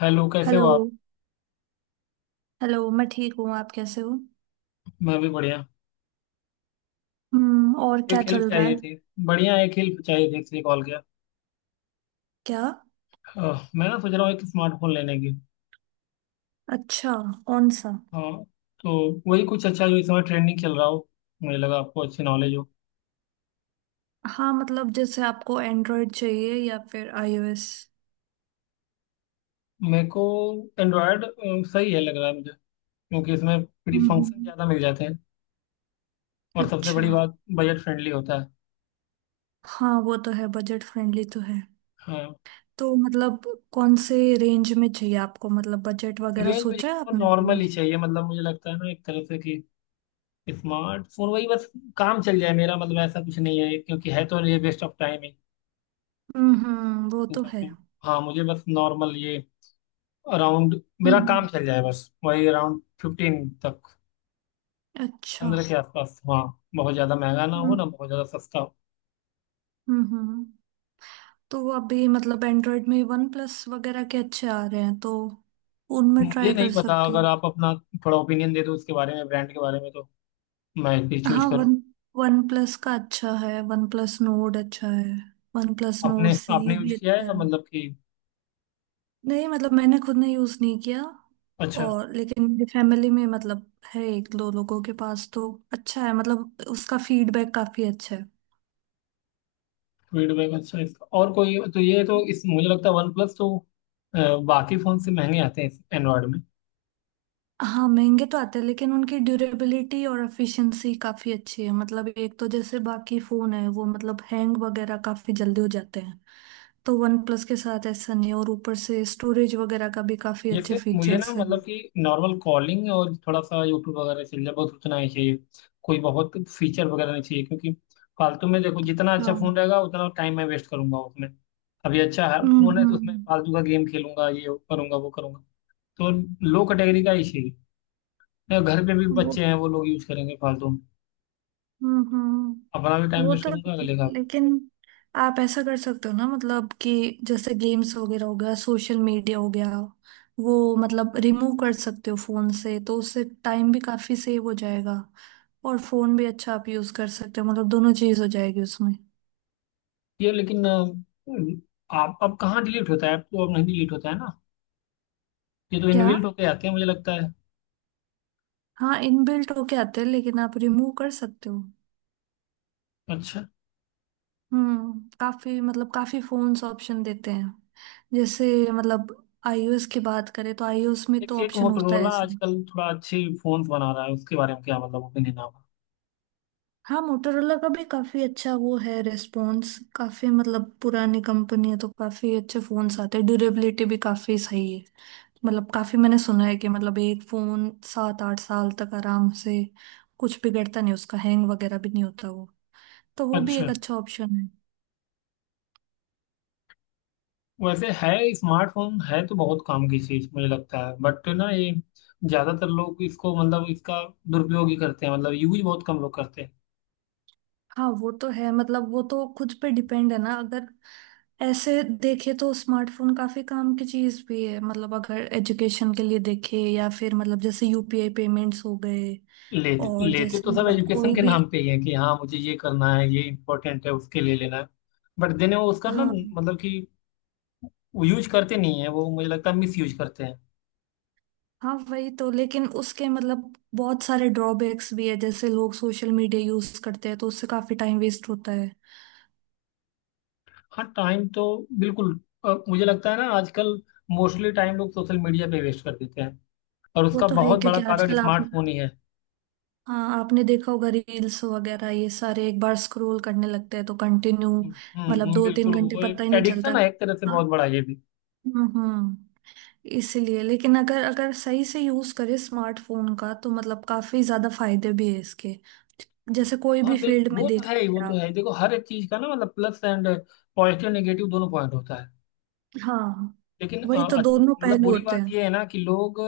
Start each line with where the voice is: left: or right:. left: Hello, कैसे हो
right: hello.
left: आप।
right: हेलो, मैं ठीक हूँ। आप कैसे हो?
left: मैं भी बढ़िया।
right: हम्म। और क्या
left: एक हेल्प
right: चल रहा
left: चाहिए
right: है?
left: थी। बढ़िया, एक हेल्प चाहिए थी इसलिए कॉल किया।
right: क्या?
left: मैं ना सोच रहा हूँ एक स्मार्टफोन लेने की।
right: अच्छा। कौन सा?
left: हाँ, तो वही कुछ अच्छा जो इस समय ट्रेंडिंग चल रहा हो। मुझे लगा आपको अच्छी नॉलेज हो।
right: हाँ, मतलब जैसे आपको एंड्रॉयड चाहिए या फिर आईओएस?
left: मेरे को एंड्रॉयड सही है लग रहा है मुझे, क्योंकि इसमें फ्री
right: हम्म
left: फंक्शन
right: हम्म,
left: ज़्यादा मिल जाते हैं। और सबसे
right: अच्छा।
left: बड़ी बात, बजट फ्रेंडली होता है।
right: हाँ वो तो है, बजट फ्रेंडली तो है।
left: हाँ,
right: तो मतलब कौन से रेंज में चाहिए आपको? मतलब बजट वगैरह
left: रेंज
right: सोचा है
left: मुझे
right: आपने
left: नॉर्मल
right: कोई?
left: ही चाहिए, मतलब मुझे लगता है ना एक तरह से कि स्मार्टफोन वही, बस काम चल जाए मेरा, मतलब ऐसा कुछ नहीं है क्योंकि है तो ये वेस्ट ऑफ टाइम है।
right: वो तो है।
left: दुकान। हाँ, मुझे बस नॉर्मल ये अराउंड, मेरा काम
right: हम्म।
left: चल जाए, बस वही अराउंड 15 तक।
right: अच्छा।
left: 15 के आसपास, हाँ। बहुत ज़्यादा महंगा ना हो,
right: हम्म
left: ना बहुत ज़्यादा सस्ता हो।
right: हम्म हम्म। तो वो अभी मतलब एंड्रॉयड में वन प्लस वगैरह के अच्छे आ रहे हैं, तो उनमें
left: मुझे
right: ट्राई कर
left: नहीं पता,
right: सकती
left: अगर
right: हूँ।
left: आप अपना थोड़ा ओपिनियन दे दो इसके बारे में, ब्रांड के बारे में, तो मैं फिर चूज
right: हाँ,
left: करूँ।
right: वन वन प्लस का अच्छा है, वन प्लस नोड अच्छा है, वन प्लस
left: आपने
right: नोड
left: आपने
right: सी
left: यूज
right: भी
left: किया
right: अच्छा है।
left: है मतलब कि।
right: नहीं, मतलब मैंने खुद ने यूज़ नहीं किया।
left: अच्छा।
right: और लेकिन मेरी फैमिली में मतलब है, एक दो लोगों के पास तो अच्छा है, मतलब उसका फीडबैक काफ़ी अच्छा है।
left: फीडबैक अच्छा है इसका और कोई, तो ये तो इस, मुझे लगता है वन प्लस तो अ, बाकी फ़ोन से महंगे आते हैं एंड्रॉयड में।
right: हाँ महंगे तो आते हैं, लेकिन उनकी ड्यूरेबिलिटी और एफिशिएंसी काफी अच्छी है। मतलब एक तो जैसे बाकी फोन है वो मतलब हैंग वगैरह काफी जल्दी हो जाते हैं। तो वन प्लस के साथ ऐसा नहीं है, और ऊपर से स्टोरेज वगैरह का भी काफी अच्छे
left: जैसे मुझे ना
right: फीचर्स है।
left: मतलब कि नॉर्मल कॉलिंग और थोड़ा सा यूट्यूब वगैरह से, बहुत उतना ही चाहिए। कोई बहुत फीचर वगैरह नहीं चाहिए, क्योंकि फालतू में, देखो जितना
right: अच्छा।
left: अच्छा फोन रहेगा उतना टाइम मैं वेस्ट करूंगा उसमें। अभी अच्छा है
right: हम्म
left: फोन है तो उसमें
right: हम्म।
left: फालतू का गेम खेलूंगा, ये करूंगा, वो करूंगा। तो लो कैटेगरी का ही चाहिए, या घर पे भी
right: वो
left: बच्चे हैं वो लोग यूज करेंगे फालतू में। अपना भी
right: हम्म,
left: टाइम
right: वो
left: वेस्ट
right: तो।
left: करूंगा, अगले का भी।
right: लेकिन आप ऐसा कर सकते हो ना, मतलब कि जैसे गेम्स वगैरह हो गया, सोशल मीडिया हो गया, वो मतलब रिमूव कर सकते हो फोन से, तो उससे टाइम भी काफी सेव हो जाएगा, और फोन भी अच्छा आप यूज कर सकते हो। मतलब दोनों चीज हो जाएगी उसमें।
left: ये लेकिन आप, अब कहाँ डिलीट होता है ऐप, तो अब नहीं डिलीट होता है ना। ये तो
right: क्या?
left: इनबिल्ट होके आते हैं मुझे लगता है।
right: हाँ इनबिल्ट होके आते हैं, लेकिन आप रिमूव कर सकते हो।
left: अच्छा।
right: हम्म, काफी मतलब काफी फोन्स ऑप्शन देते हैं। जैसे मतलब आईओएस की बात करें तो आईओएस में
left: एक
right: तो
left: एक
right: ऑप्शन होता है
left: मोटरोला
right: ऐसा।
left: आजकल थोड़ा अच्छी फोन बना रहा है, उसके बारे में क्या मतलब ओपिनियन आपका।
right: हाँ मोटोरोला का भी काफी अच्छा वो है, रिस्पॉन्स काफी, मतलब पुरानी कंपनी है तो काफी अच्छे फोन्स आते हैं, ड्यूरेबिलिटी भी काफी सही है। मतलब काफी मैंने सुना है कि मतलब एक फोन 7 8 साल तक आराम से, कुछ बिगड़ता नहीं उसका, हैंग वगैरह भी नहीं होता वो। तो वो भी एक
left: अच्छा,
right: अच्छा ऑप्शन है।
left: वैसे है, स्मार्टफोन है तो बहुत काम की चीज मुझे लगता है, बट ना ये ज्यादातर लोग इसको मतलब इसका दुरुपयोग ही करते हैं, मतलब यूज बहुत कम लोग करते हैं।
right: हाँ वो तो है, मतलब वो तो खुद पे डिपेंड है ना, अगर ऐसे देखे तो स्मार्टफोन काफी काम की चीज भी है। मतलब अगर एजुकेशन के लिए देखे, या फिर मतलब जैसे यूपीआई पेमेंट्स हो गए,
left: लेते
right: और
left: लेते
right: जैसे
left: तो सब
right: मतलब
left: एजुकेशन
right: कोई
left: के
right: भी।
left: नाम पे ही है कि हाँ मुझे ये करना है, ये इम्पोर्टेंट है, उसके लिए लेना है। बट देने, वो उसका ना
right: हाँ।
left: मतलब कि वो यूज करते नहीं है, वो मुझे लगता है मिस यूज करते हैं।
right: हाँ वही तो। लेकिन उसके मतलब बहुत सारे ड्रॉबैक्स भी है, जैसे लोग सोशल मीडिया यूज करते हैं तो उससे काफी टाइम वेस्ट होता है।
left: हाँ, टाइम तो बिल्कुल। मुझे लगता है ना आजकल मोस्टली टाइम लोग सोशल मीडिया पे वेस्ट कर देते हैं, और
right: वो
left: उसका
right: तो है,
left: बहुत बड़ा
right: क्योंकि
left: कारण
right: आजकल आप,
left: स्मार्टफोन ही है।
right: हाँ आपने देखा होगा रील्स वगैरह ये सारे एक बार स्क्रॉल करने लगते हैं तो कंटिन्यू,
left: हम्म
right: मतलब दो तीन
left: बिल्कुल
right: घंटे
left: वो
right: पता
left: एक
right: ही नहीं चलता।
left: एडिक्शन है एक तरह से, बहुत
right: हाँ।
left: बड़ा ये भी।
right: हम्म। इसलिए लेकिन अगर अगर सही से यूज करे स्मार्टफोन का तो मतलब काफी ज्यादा फायदे भी है इसके। जैसे कोई
left: हाँ
right: भी फील्ड
left: बिल्कुल,
right: में
left: वो तो
right: देख
left: है ही, वो
right: लीजिए।
left: तो है ही। देखो हर एक चीज का ना मतलब प्लस एंड, पॉजिटिव नेगेटिव दोनों पॉइंट होता है।
right: हाँ
left: लेकिन
right: वही तो, दोनों
left: मतलब
right: पहलू
left: बुरी
right: होते
left: बात
right: हैं।
left: ये है ना कि लोग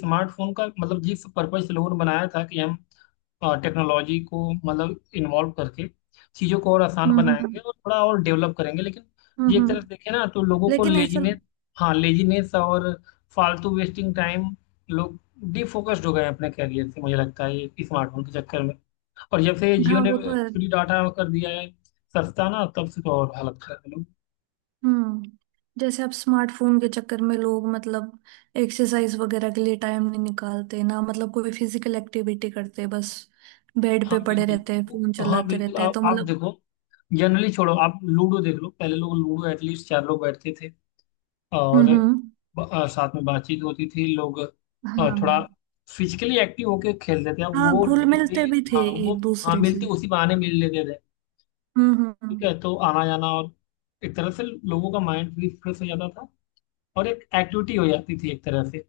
left: स्मार्टफोन का मतलब, जिस पर्पज से लोगों ने बनाया था कि हम टेक्नोलॉजी को मतलब इन्वॉल्व करके चीज़ों को और आसान
right: हम्म
left: बनाएंगे और थोड़ा और डेवलप करेंगे, लेकिन
right: हम्म
left: ये एक
right: हम्म।
left: तरह से देखें ना तो लोगों को
right: लेकिन ऐसा,
left: लेजीनेस। हाँ, लेजीनेस और फालतू वेस्टिंग टाइम, लोग डिफोकस्ड हो गए हैं अपने कैरियर से मुझे लगता है ये स्मार्टफोन के चक्कर में। और जब से जियो
right: हाँ
left: ने
right: वो तो है।
left: फ्री डाटा कर दिया है, सस्ता ना, तब से तो और हालत खराब है लोग।
right: हम्म। जैसे आप, स्मार्टफोन के चक्कर में लोग मतलब एक्सरसाइज वगैरह के लिए टाइम नहीं निकालते ना, मतलब कोई फिजिकल एक्टिविटी करते, बस बेड पे
left: हाँ
right: पड़े
left: बिल्कुल,
right: रहते हैं फोन
left: हाँ
right: चलाते
left: बिल्कुल,
right: रहते हैं, तो
left: आप
right: मतलब।
left: देखो, जनरली छोड़ो, आप लूडो देख लो, पहले लोग लूडो एटलीस्ट चार लोग बैठते थे, और
right: हम्म।
left: साथ में बातचीत होती थी लोग,
right: हाँ,
left: थोड़ा फिजिकली एक्टिव होके खेलते थे, अब
right: हाँ
left: वो
right: घुल
left: लूडो भी।
right: मिलते भी थे
left: हाँ, वो,
right: एक
left: हाँ
right: दूसरे
left: मिलती,
right: से।
left: उसी बहाने मिल लेते थे। ठीक
right: हम्म।
left: है, तो आना जाना और एक तरह से लोगों का माइंड भी फ्रेश हो जाता था, और एक एक्टिविटी हो जाती थी एक तरह से।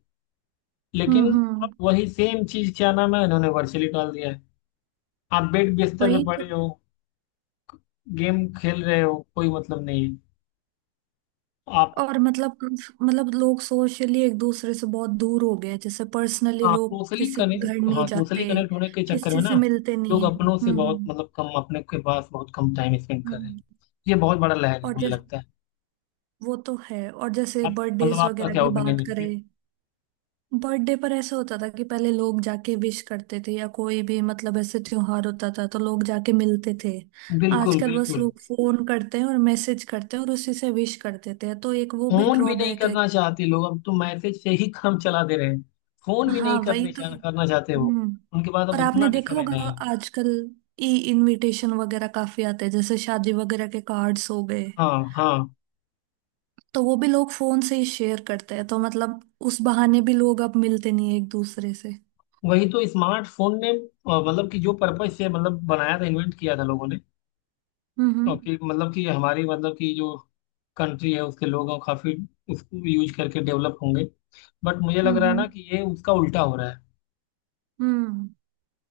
left: लेकिन
right: हम्म,
left: अब वही सेम चीज, क्या नाम है, इन्होंने वर्चुअली डाल दिया है। आप बेड बिस्तर
right: वही
left: पे
right: तो।
left: पड़े हो, गेम खेल रहे हो, कोई मतलब नहीं है। आप,
right: और मतलब, मतलब लोग सोशली एक दूसरे से बहुत दूर हो गए हैं, जैसे पर्सनली
left: हाँ,
right: लोग
left: सोशली
right: किसी के घर
left: कनेक्ट, हाँ,
right: नहीं
left: सोशली
right: जाते,
left: कनेक्ट होने के चक्कर में
right: किसी
left: ना,
right: से मिलते
left: लोग
right: नहीं है।
left: अपनों से बहुत
right: हम्म।
left: मतलब कम, अपने के पास बहुत कम टाइम स्पेंड कर रहे हैं।
right: हम्म।
left: ये बहुत बड़ा लहर है
right: और
left: मुझे
right: जैसे,
left: लगता है।
right: वो तो है, और जैसे
left: आप, मतलब
right: बर्थडेज
left: आपका
right: वगैरह
left: क्या
right: की
left: ओपिनियन
right: बात
left: इस पे।
right: करें, बर्थडे पर ऐसा होता था कि पहले लोग जाके विश करते थे, या कोई भी मतलब ऐसे त्योहार होता था तो लोग जाके मिलते थे।
left: बिल्कुल
right: आजकल बस
left: बिल्कुल।
right: लोग फोन करते हैं और मैसेज करते हैं, और उसी से विश कर देते हैं, तो एक वो भी
left: फोन भी नहीं
right: ड्रॉबैक है।
left: करना चाहते लोग अब तो, मैसेज से ही काम चला दे रहे हैं। फोन भी नहीं
right: हाँ वही
left: करने
right: तो।
left: करना चाहते वो।
right: हम्म।
left: उनके पास अब
right: और आपने
left: उतना भी
right: देखा
left: समय
right: होगा
left: नहीं है।
right: आजकल ई इनविटेशन वगैरह काफी आते हैं, जैसे शादी वगैरह के कार्ड्स हो गए,
left: हाँ हाँ,
right: तो वो भी लोग फोन से ही शेयर करते हैं, तो मतलब उस बहाने भी लोग अब मिलते नहीं है एक दूसरे से।
left: वही तो। स्मार्टफोन ने मतलब कि जो पर्पज से मतलब बनाया था, इन्वेंट किया था लोगों ने,
right: हम्म
left: और कि मतलब कि हमारी मतलब कि जो कंट्री है, उसके लोग हैं, काफी उसको यूज करके डेवलप होंगे, बट मुझे लग रहा है
right: हम्म।
left: ना कि ये उसका उल्टा हो रहा है।
right: हम्म,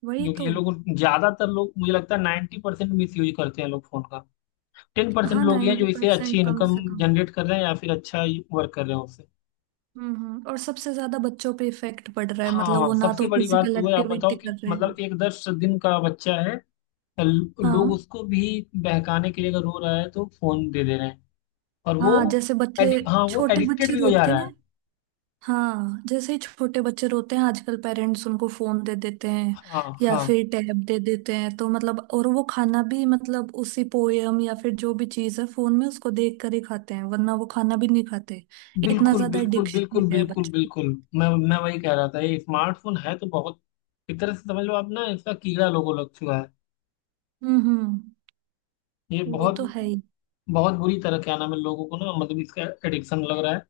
right: वही
left: क्योंकि
right: तो।
left: ये लोग, ज्यादातर लोग मुझे लगता है 90% मिस यूज करते हैं, लोग फोन का। 10%
right: हाँ
left: लोग ही हैं
right: नाइन्टी
left: जो इसे अच्छी
right: परसेंट कम
left: इनकम
right: से कम।
left: जनरेट कर रहे हैं, या फिर अच्छा वर्क कर रहे हैं उससे।
right: हम्म, और सबसे ज्यादा बच्चों पे इफेक्ट पड़ रहा है, मतलब
left: हाँ,
right: वो ना
left: सबसे
right: तो
left: बड़ी बात
right: फिजिकल
left: तो है, आप बताओ
right: एक्टिविटी
left: कि
right: कर रहे हैं।
left: मतलब एक 10 दिन का बच्चा है, लोग
right: हाँ।
left: उसको भी बहकाने के लिए, अगर रो रहा है तो फोन दे दे रहे हैं, और
right: हाँ
left: वो
right: जैसे बच्चे,
left: एडिक हाँ, वो
right: छोटे
left: एडिक्टेड
right: बच्चे
left: भी हो जा
right: रोते
left: रहा
right: हैं।
left: है।
right: हाँ जैसे ही छोटे बच्चे रोते हैं आजकल पेरेंट्स उनको फोन दे देते हैं,
left: हाँ
right: या
left: हाँ
right: फिर टैब दे देते हैं, तो मतलब, और वो खाना भी मतलब उसी पोयम या फिर जो भी चीज है फोन में उसको देख कर ही खाते हैं, वरना वो खाना भी नहीं खाते। इतना
left: बिल्कुल
right: ज्यादा
left: बिल्कुल
right: एडिक्शन हो
left: बिल्कुल
right: गया है
left: बिल्कुल
right: बच्चों को।
left: बिल्कुल। मैं वही कह रहा था, ये स्मार्टफोन है तो बहुत एक तरह से समझ लो, आप ना इसका कीड़ा लोगों लग चुका है।
right: हम्म।
left: ये
right: वो
left: बहुत
right: तो है ही।
left: बहुत बुरी तरह, क्या नाम है, लोगों को ना मतलब इसका एडिक्शन लग रहा है।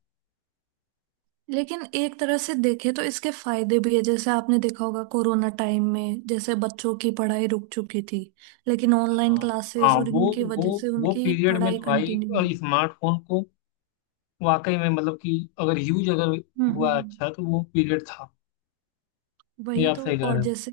right: लेकिन एक तरह से देखे तो इसके फायदे भी है, जैसे आपने देखा होगा कोरोना टाइम में जैसे बच्चों की पढ़ाई रुक चुकी थी, लेकिन ऑनलाइन
left: हाँ
right: क्लासेस
left: हाँ,
right: और इनकी वजह से
left: वो
right: उनकी
left: पीरियड में
right: पढ़ाई
left: तो भाई
right: कंटिन्यू हुई।
left: स्मार्टफोन को वाकई में मतलब कि, अगर यूज अगर हुआ
right: हम्म,
left: अच्छा तो वो पीरियड था। ये
right: वही
left: आप
right: तो,
left: सही कह
right: और
left: रहे हो।
right: जैसे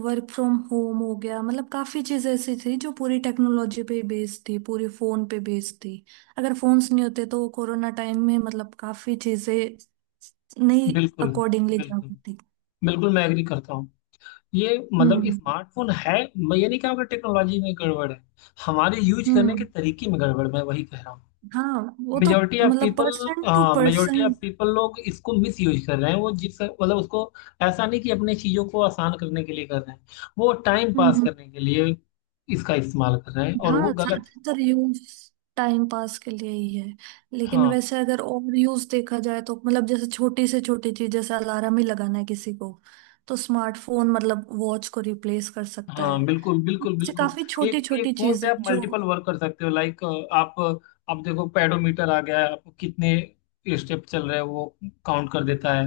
right: वर्क फ्रॉम होम हो गया, मतलब काफी चीजें ऐसी थी जो पूरी टेक्नोलॉजी पे बेस्ड थी, पूरी फोन पे बेस्ड थी। अगर फोन्स नहीं होते तो कोरोना टाइम में मतलब काफी चीजें नहीं
left: बिल्कुल,
right: अकॉर्डिंगली जा
left: बिल्कुल,
right: पाती।
left: बिल्कुल मैं एग्री करता हूँ। ये मतलब
right: हम्म।
left: स्मार्टफोन है, मैं ये नहीं कह रहा हूँ कि टेक्नोलॉजी में गड़बड़ है, हमारे यूज करने के
right: हम्म।
left: तरीके में गड़बड़, मैं वही कह रहा हूँ।
right: हाँ वो तो,
left: मेजोरिटी ऑफ
right: मतलब
left: people,
right: person to
left: majority
right: person.
left: Of people, लोग इसको मिस यूज कर रहे हैं, वो जिस मतलब उसको, ऐसा नहीं कि अपने चीजों को आसान करने के लिए कर रहे हैं, वो टाइम
right: हम्म
left: पास
right: हम्म।
left: करने के लिए इसका इस्तेमाल कर रहे हैं, और वो
right: हाँ
left: गलत है।
right: ज्यादातर यूज टाइम पास के लिए ही है। लेकिन
left: हाँ,
right: वैसे अगर ओवर यूज देखा जाए, तो मतलब जैसे छोटी से छोटी चीज, जैसे अलार्म ही लगाना है किसी को, तो स्मार्टफोन मतलब वॉच को रिप्लेस कर सकता है।
left: हाँ बिल्कुल बिल्कुल
right: इससे
left: बिल्कुल।
right: काफी छोटी
left: एक एक
right: छोटी
left: फोन
right: चीज
left: से
right: है
left: आप
right: जो,
left: मल्टीपल वर्क कर सकते हो, लाइक आप आप देखो पेडोमीटर आ गया है, आपको कितने स्टेप चल रहे हैं वो काउंट कर देता है।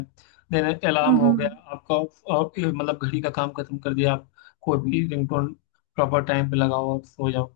left: देन अलार्म
right: हम्म
left: हो गया
right: हम्म
left: आपका, मतलब घड़ी का काम खत्म कर दिया आप। कोई भी रिंगटोन प्रॉपर टाइम पे लगाओ और सो जाओ।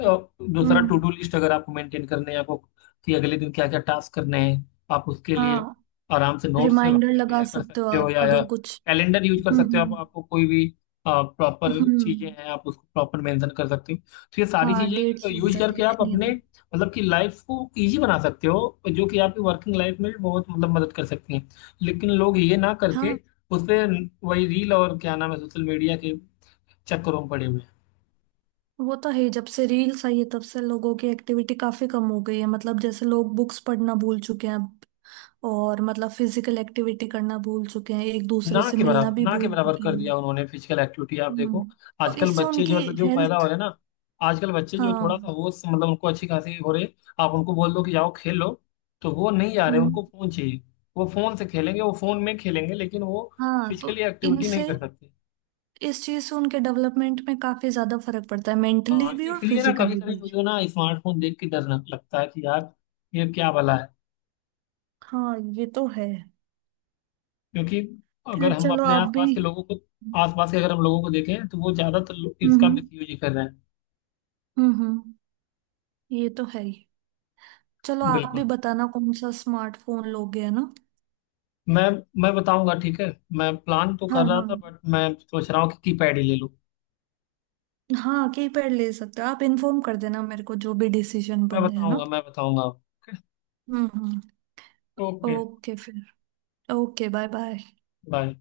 left: अ, दूसरा,
right: हम्म,
left: टू डू लिस्ट अगर आपको मेंटेन करने हैं, आपको कि अगले दिन क्या क्या टास्क करने हैं, आप उसके लिए
right: हाँ
left: आराम से नोट्स
right: रिमाइंडर लगा
left: प्रिपेयर कर
right: सकते हो
left: सकते हो,
right: आप
left: या
right: अगर कुछ।
left: कैलेंडर यूज कर सकते हो आप,
right: हम्म।
left: आपको कोई भी प्रॉपर चीजें
right: हम्म।
left: हैं आप उसको प्रॉपर मेंशन कर सकते हो, तो ये सारी
right: हाँ
left: चीजें
right: डेट्स
left: यूज
right: वगैरह
left: करके आप
right: देखनी है
left: अपने
right: तो।
left: मतलब कि लाइफ को इजी बना सकते हो, जो कि आपकी वर्किंग लाइफ में बहुत मतलब मदद कर सकती हैं। लेकिन लोग ये ना करके
right: हाँ,
left: उस पे वही रील और क्या नाम है सोशल मीडिया के चक्करों में पड़े हुए हैं।
right: वो तो है ही, जब से रील्स आई है तब से लोगों की एक्टिविटी काफी कम हो गई है, मतलब जैसे लोग बुक्स पढ़ना भूल चुके हैं अब, और मतलब फिजिकल एक्टिविटी करना भूल चुके हैं, एक
left: ना
right: दूसरे से
left: के
right: मिलना
left: बराबर,
right: भी
left: ना के
right: भूल
left: बराबर
right: चुके
left: कर
right: हैं।
left: दिया उन्होंने फिजिकल एक्टिविटी। आप
right: हम्म।
left: देखो
right: तो
left: आजकल
right: इससे
left: बच्चे
right: उनकी
left: जो, मतलब जो पैदा हो
right: हेल्थ।
left: रहे हैं ना, आजकल बच्चे जो थोड़ा
right: हाँ।
left: सा होश मतलब उनको अच्छी खासी हो रही है, आप उनको बोल दो कि जाओ खेल लो तो वो नहीं जा रहे,
right: हम्म।
left: उनको फोन चाहिए। वो फोन से खेलेंगे, वो फोन में खेलेंगे, लेकिन वो
right: हाँ तो
left: फिजिकली एक्टिविटी नहीं
right: इनसे,
left: कर सकते।
right: इस चीज से उनके डेवलपमेंट में काफी ज्यादा फर्क पड़ता है,
left: हाँ,
right: मेंटली भी और
left: इसलिए ना कभी
right: फिजिकली
left: कभी
right: भी।
left: मुझे ना स्मार्टफोन देख के डर लगता है कि यार ये क्या भला है,
right: हाँ ये तो है।
left: क्योंकि अगर
right: खैर
left: हम
right: चलो
left: अपने
right: आप भी।
left: आसपास के लोगों
right: हम्म
left: को, आसपास के अगर हम लोगों को देखें, तो वो ज्यादातर लोग इसका
right: हम्म
left: मिसयूज ही कर रहे हैं।
right: हम्म हम्म, ये तो है ही। चलो आप
left: बिल्कुल।
right: भी बताना कौन सा स्मार्टफोन लोगे, है ना?
left: मैं मैं बताऊंगा, ठीक है। मैं प्लान तो
right: हाँ
left: कर रहा
right: हाँ।
left: था बट मैं सोच रहा हूँ कि कीपैड ही ले लूँ।
right: हाँ कीपैड ले सकते हो आप, इन्फॉर्म कर देना मेरे को जो भी डिसीजन
left: मैं
right: बने, है ना?
left: बताऊंगा, मैं बताऊंगा।
right: हम्म।
left: ओके।
right: ओके फिर, ओके, बाय बाय।
left: बाय।